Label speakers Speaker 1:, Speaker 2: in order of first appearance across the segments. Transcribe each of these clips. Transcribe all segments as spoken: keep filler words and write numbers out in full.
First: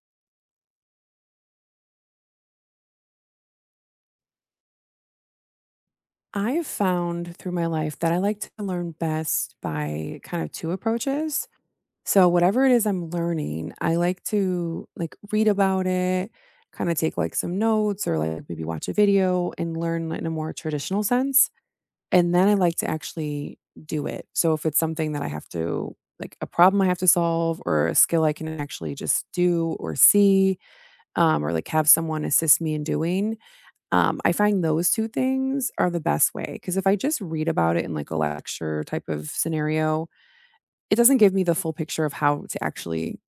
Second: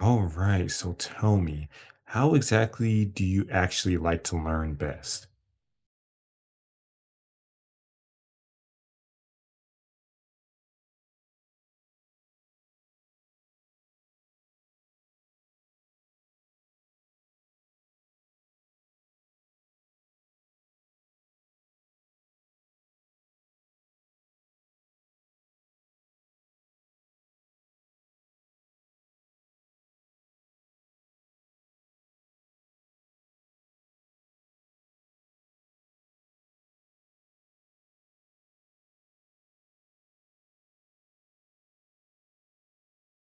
Speaker 1: All right. So tell me, how exactly do you actually like to learn best?
Speaker 2: I've found through my life that I like to learn best by kind of two approaches. So whatever it is I'm learning, I like to, like, read about it, kinda take, like, some notes or, like, maybe watch a video and learn in a more traditional sense, and then I like to actually do it. So if it's something that I have to like, a problem I have to solve or a skill I can actually just do or see, um, or, like, have someone assist me in doing um, I find those two things are the best way because if I just read about it in, like, a lecture type of scenario, it doesn't give me the full picture of how to actually,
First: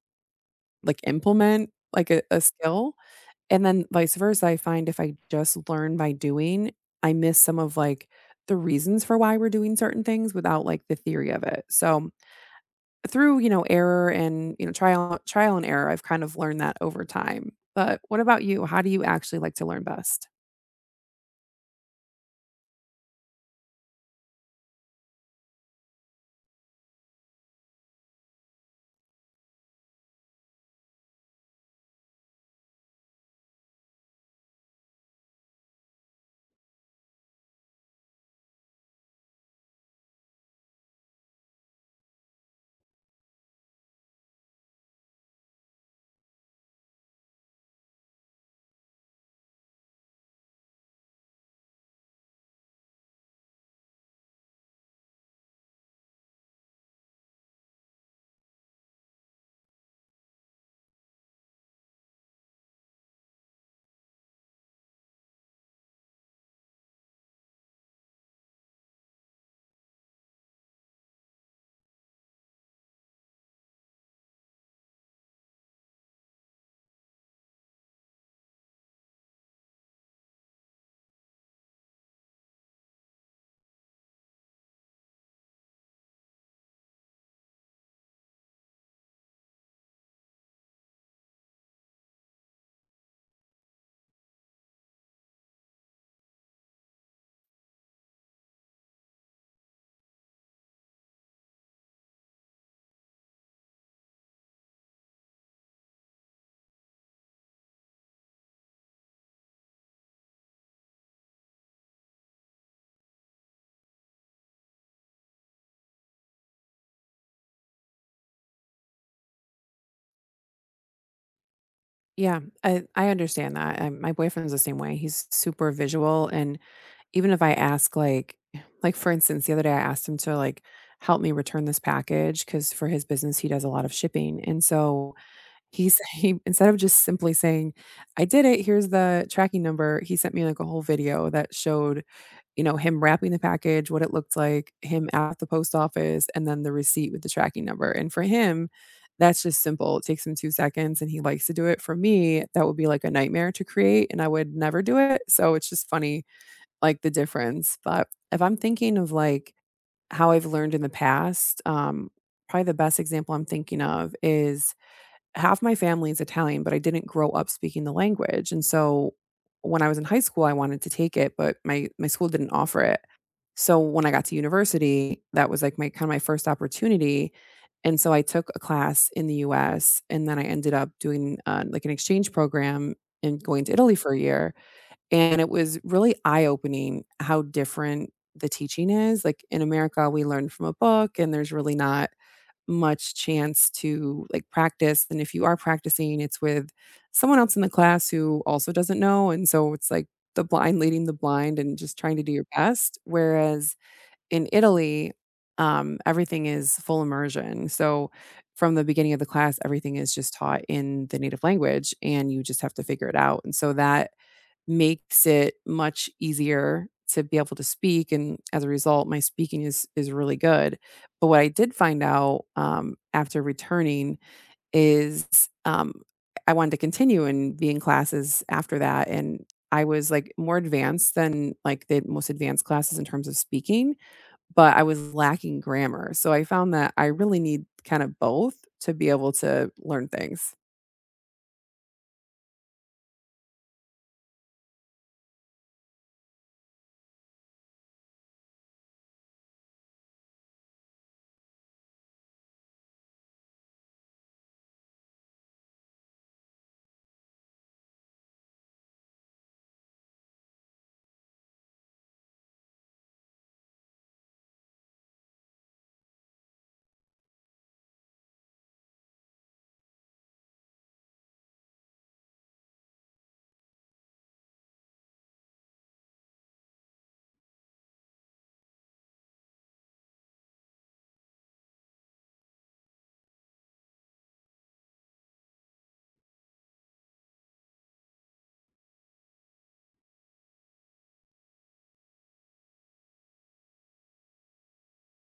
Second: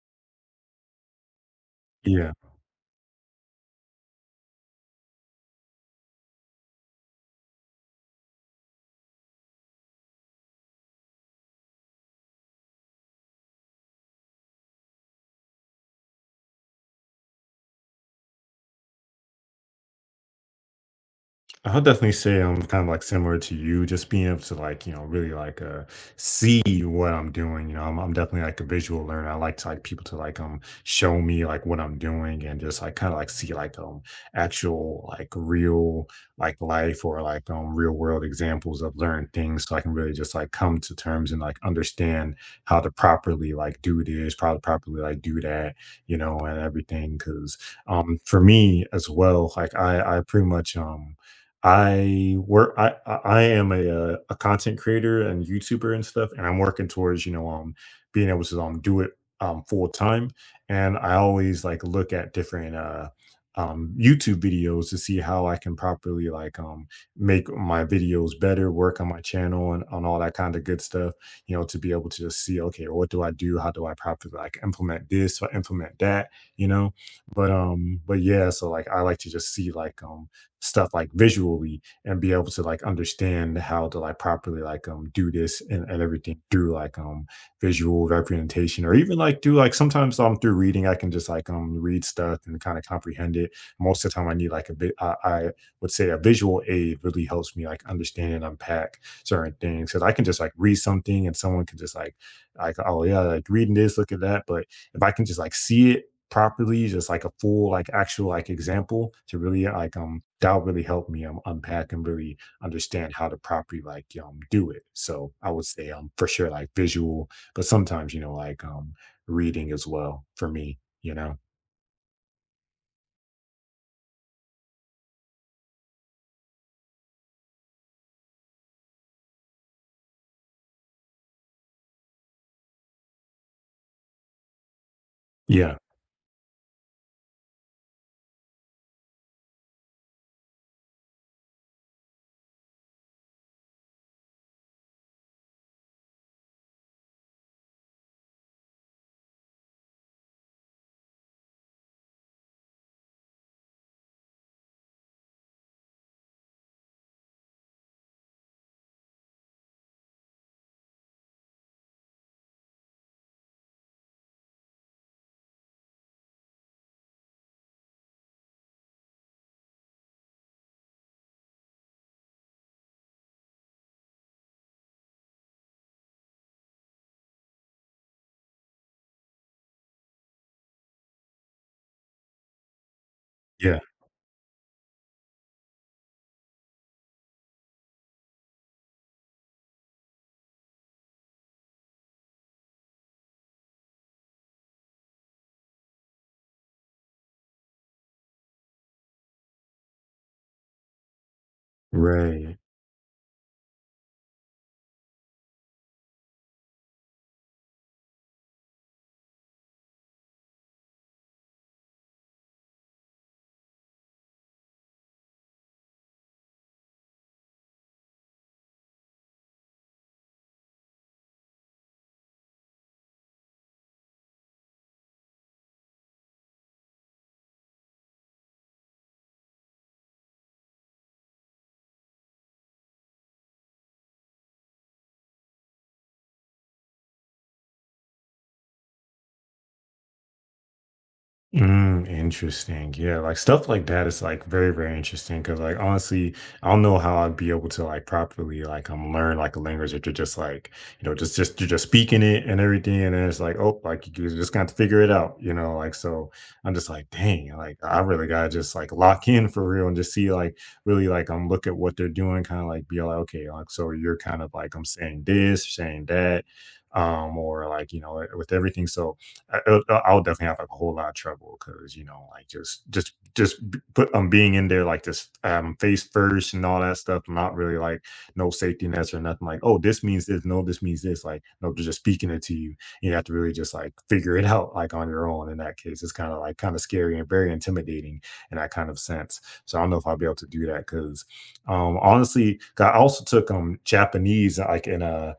Speaker 2: like, implement, like, a
Speaker 1: Yeah,
Speaker 2: a skill, and then vice versa, I find if I just learn by doing, I miss some of, like, the reasons for why we're doing certain things without, like, the theory of it. So, through, you know, error and, you know, trial trial and error, I've kind of learned that over time. But what about you? How do you actually like to learn best?
Speaker 1: I'll definitely say I'm kind of like similar to you, just being able to, like, you know, really like uh see what I'm doing. You know, I'm, I'm definitely like a visual learner. I like to like people to like um show me like what I'm doing and just like kind of like see like um actual like real like life, or like um real world examples of learned things so I can really just like come to terms and like understand how to properly like do this, how to properly like do that, you know, and everything. Cause um for me as well, like I I pretty much um I work. I I I am a uh, a content creator and YouTuber and stuff, and I'm working towards, you know, um being able to um do it um full time. And I always like look at different uh um YouTube videos to see how I can properly like um make my videos better, work on my channel and on all that kind of good stuff. You know, to be able to just see, okay, what do I do? How do I properly like implement this or implement that? You know, but um, but yeah. So like I like to just see like um stuff like visually and be able to like understand how to like properly like um do this, and, and everything through like um visual representation, or even like do like sometimes um through reading I can just like um read stuff and kind of comprehend it. Most of the time I need like a bit, I, I would say a visual aid really helps me like understand and unpack certain things because I can just like read something and someone can just like like oh yeah, like reading this, look at that, but if I can just like see it properly, just like a full, like actual like example to really like um that'll really help me um unpack and really understand how to properly like um do it. So I would say um for sure like visual, but sometimes, you know, like um reading as well for me, you know.
Speaker 2: Yeah, I I understand that. I, my boyfriend's the same way. He's super visual, and even if I ask, like, like for instance, the other day I asked him to like help me return this package because for his business he does a lot of shipping, and so
Speaker 1: Yeah.
Speaker 2: he's he instead of just simply saying, "I did it. Here's the tracking number," he sent me like a whole video that showed you know, him wrapping the package, what it looked like, him at the post office, and then the receipt with the tracking number, and for him, that's just simple, it takes him two seconds, and he likes to do it. For me, that would be, like, a nightmare to create, and I would never do it, so it's just funny, like, the difference, but if I'm thinking of, like, how I've learned in the past, um, probably the best example I'm thinking of is half my family is Italian, but I didn't grow up speaking the language, and so when I was in high school, I wanted to take it, but my my school didn't offer it. So when I got to university, that was like my kind of my first opportunity. And so I took a class in the U S and then I ended up doing uh, like an exchange program and going to
Speaker 1: Yeah.
Speaker 2: Italy for a year. And it was really eye opening how different the teaching is. Like in America, we learn from a book and there's really not much chance to like practice. And if you are practicing, it's with someone else in the class who also doesn't know. And so it's like the blind leading the blind and just trying to do your
Speaker 1: Right.
Speaker 2: best. Whereas in Italy, um, everything is full immersion. So from the beginning of the class, everything is just taught in the native language and you just have to figure it out. And so that makes it much easier to be able to speak. And as a result, my speaking is is really good. But what I did find out um, after returning is um, I wanted to continue and be in classes after that. And I was like more advanced than like the most advanced classes in terms of speaking but I was lacking grammar, so I found that I really need kind of both to be able to learn things.
Speaker 1: Mm, interesting. Yeah, like stuff like that is like very, very interesting because, like, honestly, I don't know how I'd be able to like properly like um learn like a language if you're just like, you know, just just you're just speaking it and everything, and then it's like, oh, like you just got to figure it out, you know. Like, so, I'm just like, dang, like I really gotta just like lock in for real and just see like really like um look at what they're doing, kind of like be like, okay, like so you're kind of like, I'm saying this, saying that, um or like, you know, with everything, so I, I- will definitely have like a whole lot of trouble because, you know, like just just just b- put um being in there like this um face first and all that stuff. Not really like no safety nets or nothing. Like, oh, this means this. No, this means this. Like, no, they're just speaking it to you. You have to really just like figure it out like on your own. In that case, it's kind of like kind of scary and very intimidating in that kind of sense. So I don't know if I'll be able to do that because um honestly, 'cause I also took um Japanese like in a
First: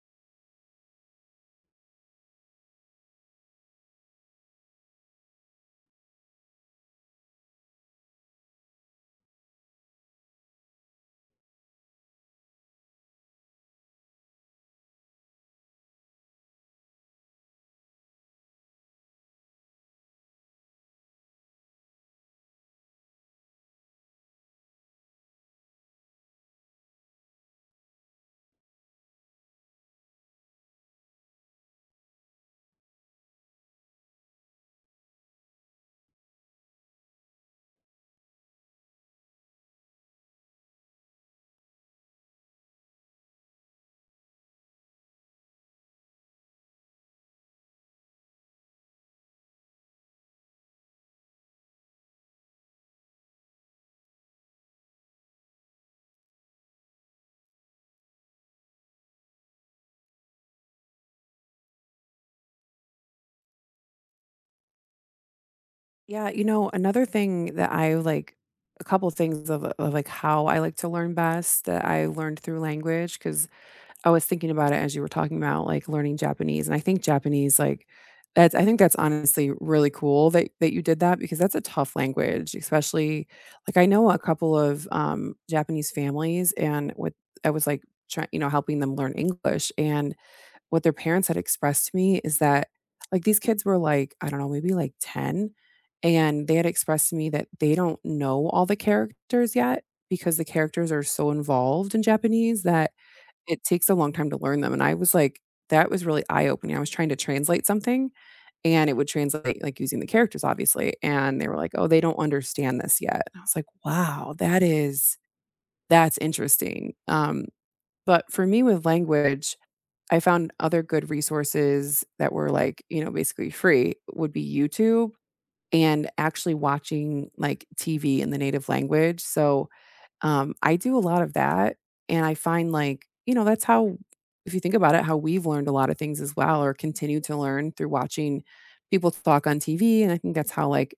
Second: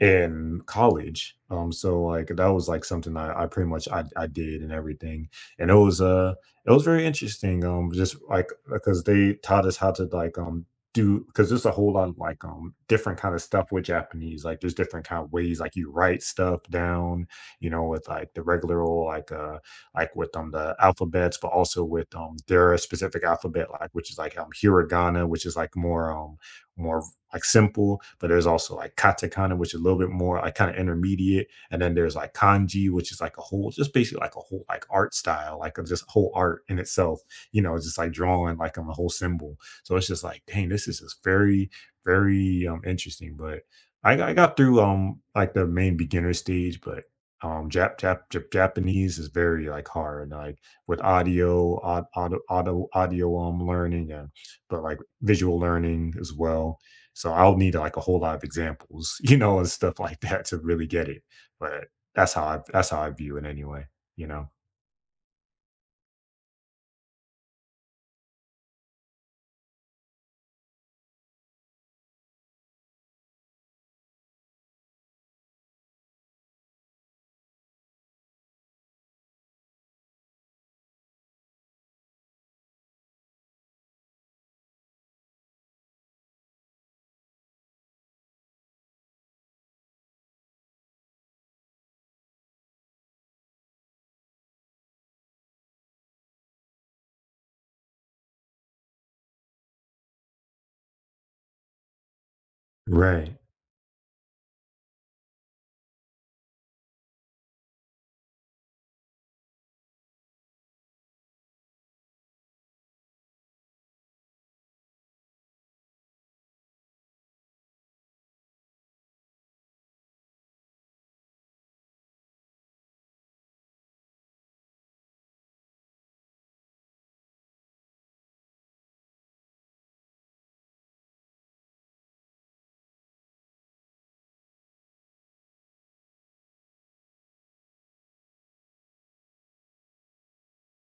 Speaker 1: in college. Um, so like that was like something I, I pretty much I, I did and everything, and it was uh it was very interesting. Um, just like because they taught us how to like um do because there's a whole lot of like um different kind of stuff with Japanese. Like there's different kind of ways like you write stuff down, you know, with like the regular old like uh like with um the alphabets, but also with um their specific alphabet like which is like um hiragana, which is like more um more like simple, but there's also like katakana, which is a little bit more like kind of intermediate, and then there's like kanji, which is like a whole, just basically like a whole like art style, like a just whole art in itself. You know, just like drawing like on a whole symbol. So it's just like, dang, this is just very, very um interesting. But I, got- I got through um like the main beginner stage, but um Jap, Jap, Jap Japanese is very like hard, like with audio, audio, audio, audio um learning, and but like visual learning as well, so I'll need like a whole lot of examples, you know, and stuff like that to really get it. But that's how I that's how I view it anyway, you know?
Speaker 2: Yeah, you know, another thing that I like a couple things of, of like how I like to learn best that I learned through language because I was thinking about it as you were talking about, like, learning Japanese, and I think Japanese, like, that's I think that's honestly really cool that that you did that because that's a tough language, especially like, I know a couple of, um, Japanese families and with I was, like, try you know, helping them learn English, and what their parents had expressed to me is that, like, these kids were, like, I don't know, maybe, like, ten, and they had expressed to me that they don't know all the characters yet because the characters are so involved in Japanese that
Speaker 1: Right.
Speaker 2: it takes a long time to learn them, and I was like that was really eye-opening. I was trying to translate something, and it would translate, like, using the characters, obviously, and they were like, "Oh, they don't understand this yet." And I was like, "Wow, that is that's interesting." Um, but for me with language, I found other good resources that were, like, you know, basically free would be YouTube and actually watching, like, T V in the native language. So, um, I do a lot of that, and I find, like, you know, that's how if you think about it, how we've learned a lot of things as well or continue to learn through watching people talk on T V, and I think that's how, like,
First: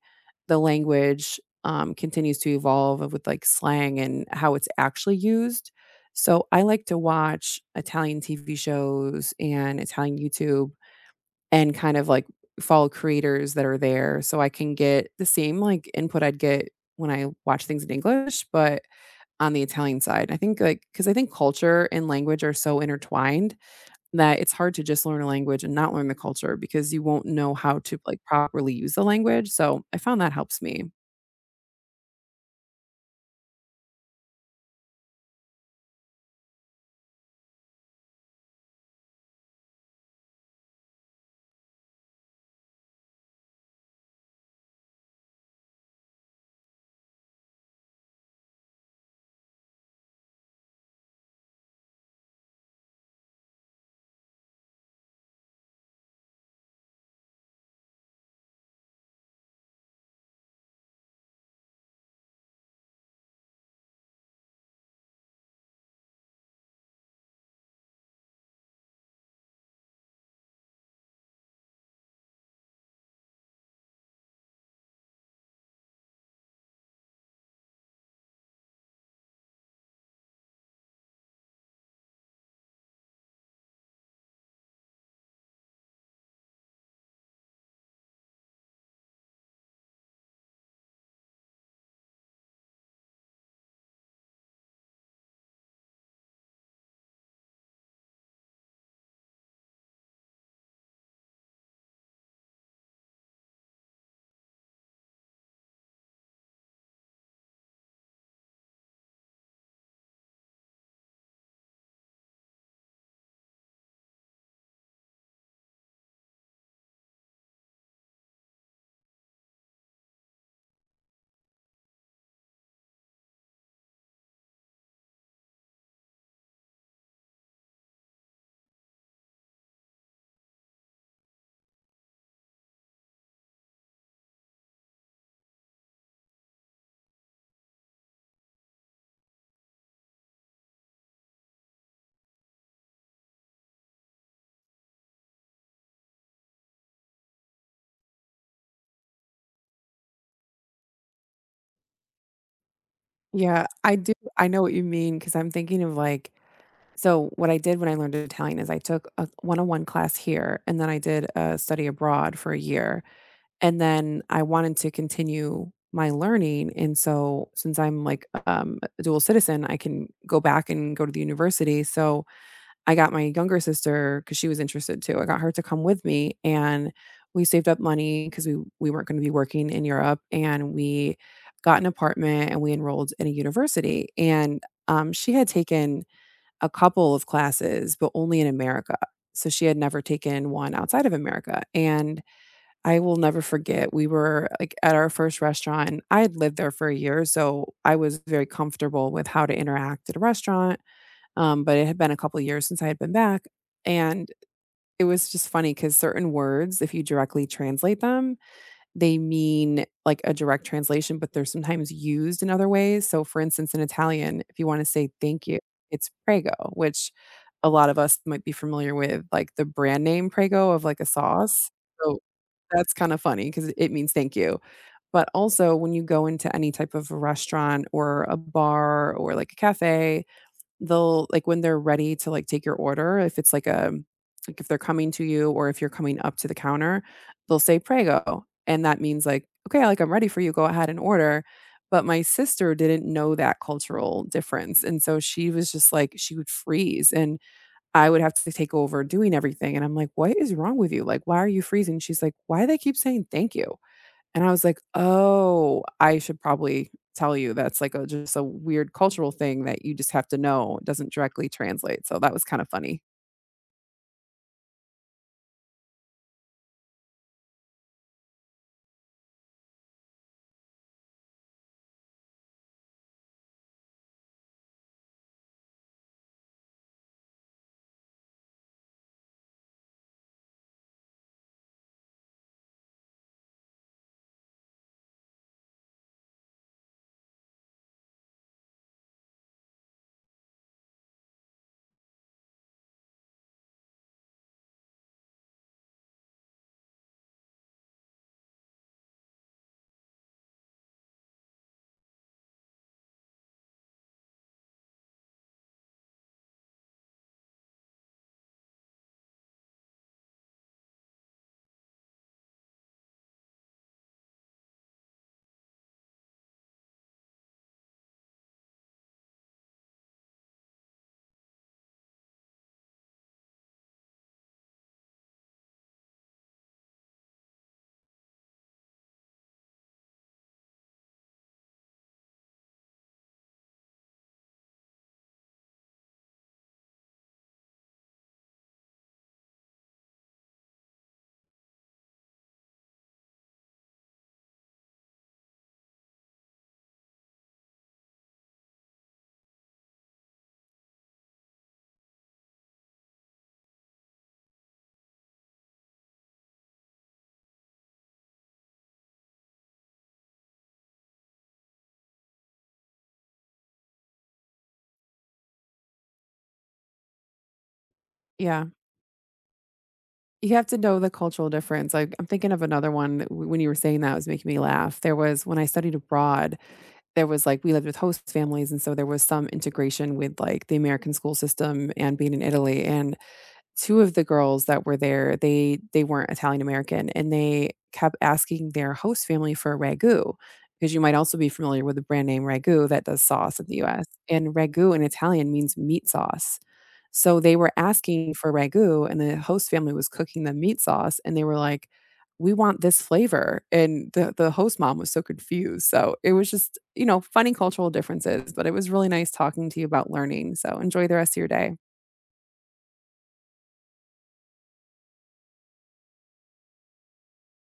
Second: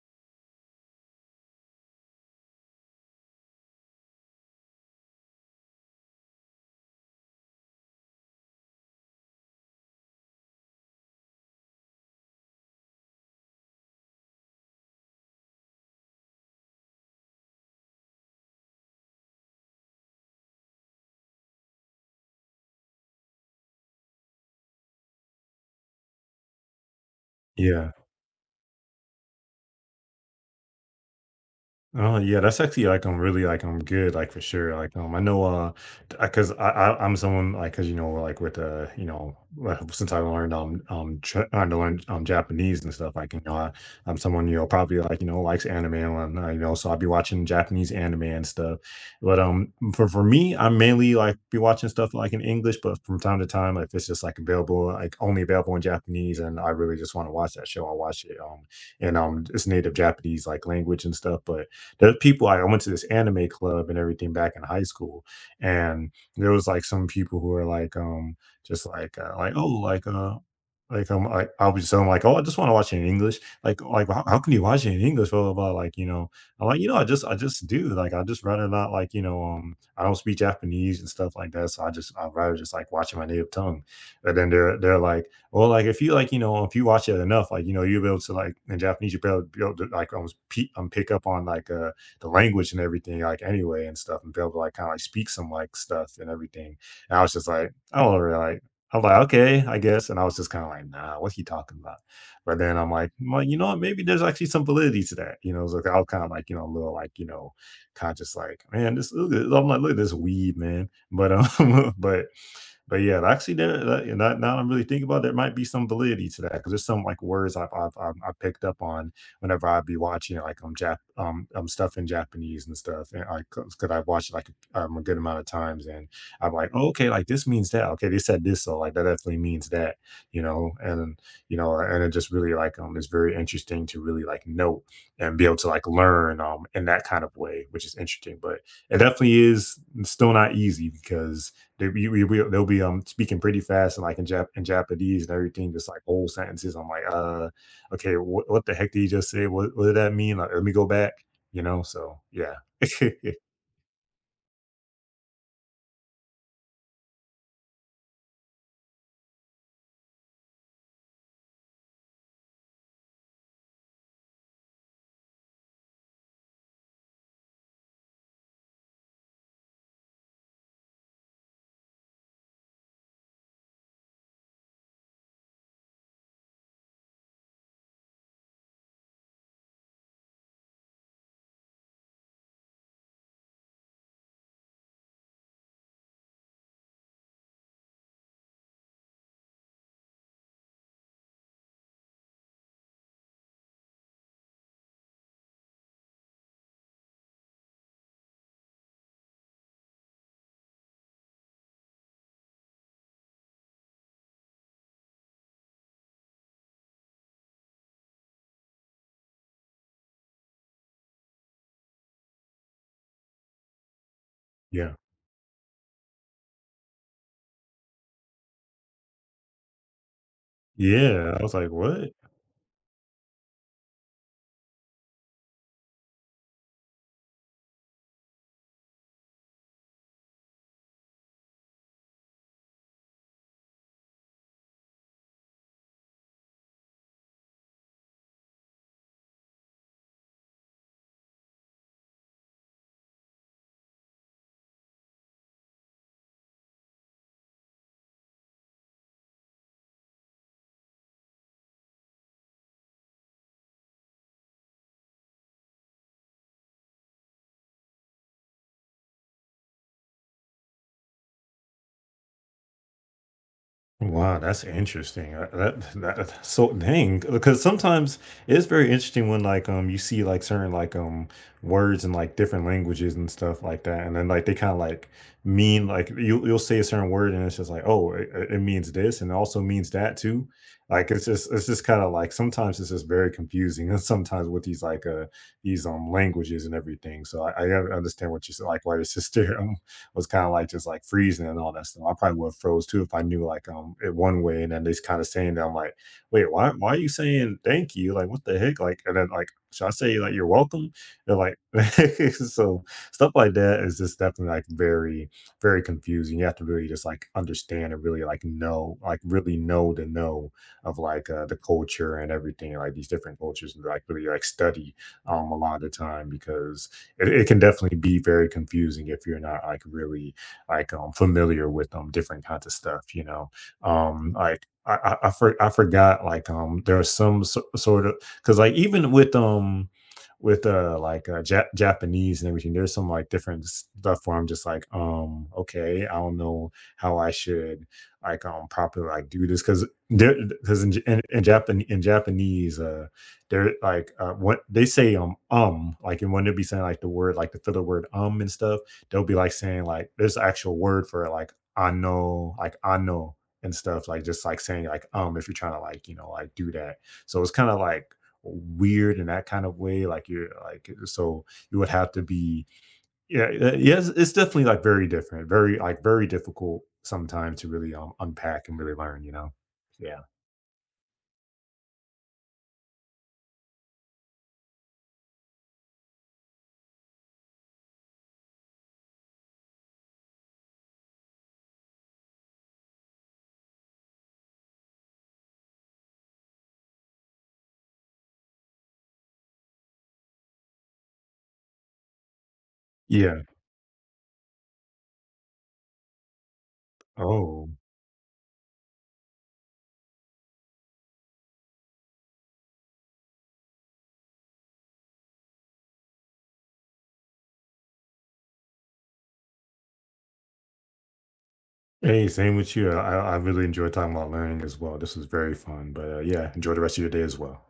Speaker 2: the language, um, continues to evolve of with, like, slang and how it's actually used. So, I like to watch Italian T V shows and Italian YouTube and kind of, like, follow creators that are there so I can get the same, like, input I'd get when I watch things in English, but on the Italian side, I think, like because I think culture and language are so intertwined that it's hard to just learn a language and not learn the culture because you won't know how
Speaker 1: Yeah.
Speaker 2: to, like, properly use the language, so I found that helps me.
Speaker 1: Oh, yeah, that's actually, like, I'm really, like, I'm good, like, for sure, like, um, I know, uh, because I 'cause I I I'm someone, like, because you know, like, with, uh, you know, well, since I learned, um um, tr trying to learn um, Japanese and stuff, like, you know, I I'm someone, you know, probably, like, you know, likes anime and whatnot, you know, so I'll be watching Japanese anime and stuff, but, um, for for me, I mainly, like, be watching stuff, like, in English, but from time to time, like, if it's just, like, available, like, only available in Japanese and I really just wanna watch that show, I'll watch it, um, and um, its native Japanese, like, language and stuff, but there's people like I went to this anime club and everything back in high school, and there was like some people who are like, um, just like, uh, like oh, like uh, like um, like I was just telling 'em, like, oh, I just want to watch it in English. Like, like how, how can you watch it in English? Blah blah blah. Like you know, I'm like you know, I just I just do, like I just rather not, like, you know, um, I don't speak Japanese and stuff like that, so I just I'd rather just like watching my native tongue. But then they're they're like, well, like if you like, you know, if you watch it enough, like, you know, you'll be able to like in Japanese, you'll be able, to, be able to like almost pe- um, pick up on like uh the language and everything, like anyway and stuff, and be able to like kind of like speak some like stuff and everything. And I was just like, I don't really like. I'm like, okay, I guess. And I was just kind of like, nah, what's he talking about? But then I'm like, well, you know what? Maybe there's actually some validity to that. You know, it's like I was kind of like, you know, a little like, you know, kind of just like, man, this look at, I'm like, look at this weed, man. But um, but but yeah, actually, there that, yeah, now now I'm really thinking about it, there might be some validity to that because there's some like words I've I've, I've I picked up on whenever I'd be watching like um Jap um um stuff in Japanese and stuff, and I because I've watched it, like um, a good amount of times, and I'm like, oh, okay, like this means that. Okay, they said this, so like that definitely means that, you know, and you know, and it just really like um, it's very interesting to really like note and be able to like learn um in that kind of way, which is interesting. But it definitely is still not easy because they we we will they'll be um speaking pretty fast and like in Jap in Japanese and everything, just like whole sentences. I'm like, uh, okay, what what the heck did you just say? What what did that mean? Like, let me go back, you know? So yeah.
Speaker 2: Yeah, I do I know what you mean because 'cause I'm thinking of, like so what I did when I learned Italian is I took a one-on-one class here, and then I did a study abroad for a year, and then I wanted to continue my learning, and so since I'm, like, um, a dual citizen, I can go back and go to the university, so I got my younger sister because she was interested too, I got her to come with me, and we saved up money because we we weren't gonna be working in Europe, and we got an apartment, and we enrolled in a university, and, um, she had taken a couple of classes, but only in America, so she had never taken one outside of America, and I will never forget, we were, like, at our first restaurant I had lived there for a year, so I was very comfortable with how to interact at a restaurant um, but it had been a couple years since I had been back, and it was just funny because certain words, if you directly translate them, they mean, like, a direct translation, but they're sometimes used in other ways. So, for instance, in Italian, if you wanna
Speaker 1: Yeah.
Speaker 2: say "thank you," it's "prego," which a lot of us might be familiar with, like, the brand name Prego of, like, a
Speaker 1: Yeah. I was
Speaker 2: sauce.
Speaker 1: like, what?
Speaker 2: So, that's kinda funny funny because it means "thank you." But also, when you go into any type of restaurant or a bar or, like, a cafe, they'll like, when they're ready to, like, take your order, if it's like a like, if they're coming to you or if you're coming up to the counter, they'll say, "Prego," and that means, like, "Okay, like, I'm ready for you, go ahead and order." But my sister didn't know that cultural difference, and so she was just like she would freeze, and I would have to take over doing everything, and I'm like, "What is wrong with you? Like, why are you freezing?" She's like, "Why do they keep saying thank you'?" And I was like, "Oh, I should probably tell you that's like a just a weird cultural thing that you just have to know, it doesn't directly translate." So that was kind of funny.
Speaker 1: Wow, that's interesting. Uh, That, that, that- so dang, because sometimes it's very interesting when like um you see like certain like um words in like different languages and stuff like that, and then like they kind of like mean like you you'll say a certain word and it's just like, oh, it, it it means this and it also means that too. Like it's just it's just kind of like, sometimes it's just very confusing, and sometimes with these like uh these um languages and everything. So I, I understand what you said like why your sister was kind of like just like freezing and all that stuff. I probably would have froze too if I knew like um it one way and then they kind of saying that, I'm like, wait, why why are you saying thank you? Like what the heck? Like and then like should I say like you're welcome? They're like so stuff like that is just definitely like very very confusing. You have to really just like understand and really like know like really know the know of like uh, the culture and everything like these different cultures and like really like study um a lot of the time because it, it can definitely be very confusing if you're not like really like um familiar with um different kinds of stuff, you know, um like i i, I, for, I forgot like um there are some so, sort of because like even with um with uh like uh ja- Japanese and everything there's some like different stuff where I'm just like um okay I don't know how I should like um properly like do this because there because in, J- in in Japan in Japanese uh they're like, uh, what they say, um, um, like, and when they'll be saying like the word, like the filler word, um, and stuff, they'll be like saying like, there's an actual word for it, like, I know, like, I know, and stuff, like, just like saying like, um, if you're trying to like, you know, like do that. So it's kind of like weird in that kind of way. Like, you're like, so you would have to be, yeah, uh, yes, it's definitely like very different, very, like, very difficult sometimes to really um,
Speaker 2: Yeah.
Speaker 1: unpack and really learn, you know? Yeah.
Speaker 2: You have to know the cultural difference, like, I'm thinking of another one that w when you were saying that was making me laugh. There was when I studied abroad, there was, like we lived with host families, and so there was some integration with, like, the American school system and being in Italy, and two of the girls that were there, they they weren't Italian American, and they kept asking their host family for a ragu, because you might also be familiar with the brand name Ragu that does
Speaker 1: Yeah.
Speaker 2: sauce in the U S, and Ragu in Italian means meat sauce. So they
Speaker 1: Oh.
Speaker 2: were asking for Ragu, and the host family was cooking them meat sauce, and they were like, "We want this flavor," and the the host mom was so confused, so it was just, you know, funny cultural differences, but it was really nice talking to you about learning, so enjoy the rest of your day.
Speaker 1: Hey, same with you. I, I really enjoy talking about learning as well. This was very fun, but uh, yeah, enjoy the rest of your day as well.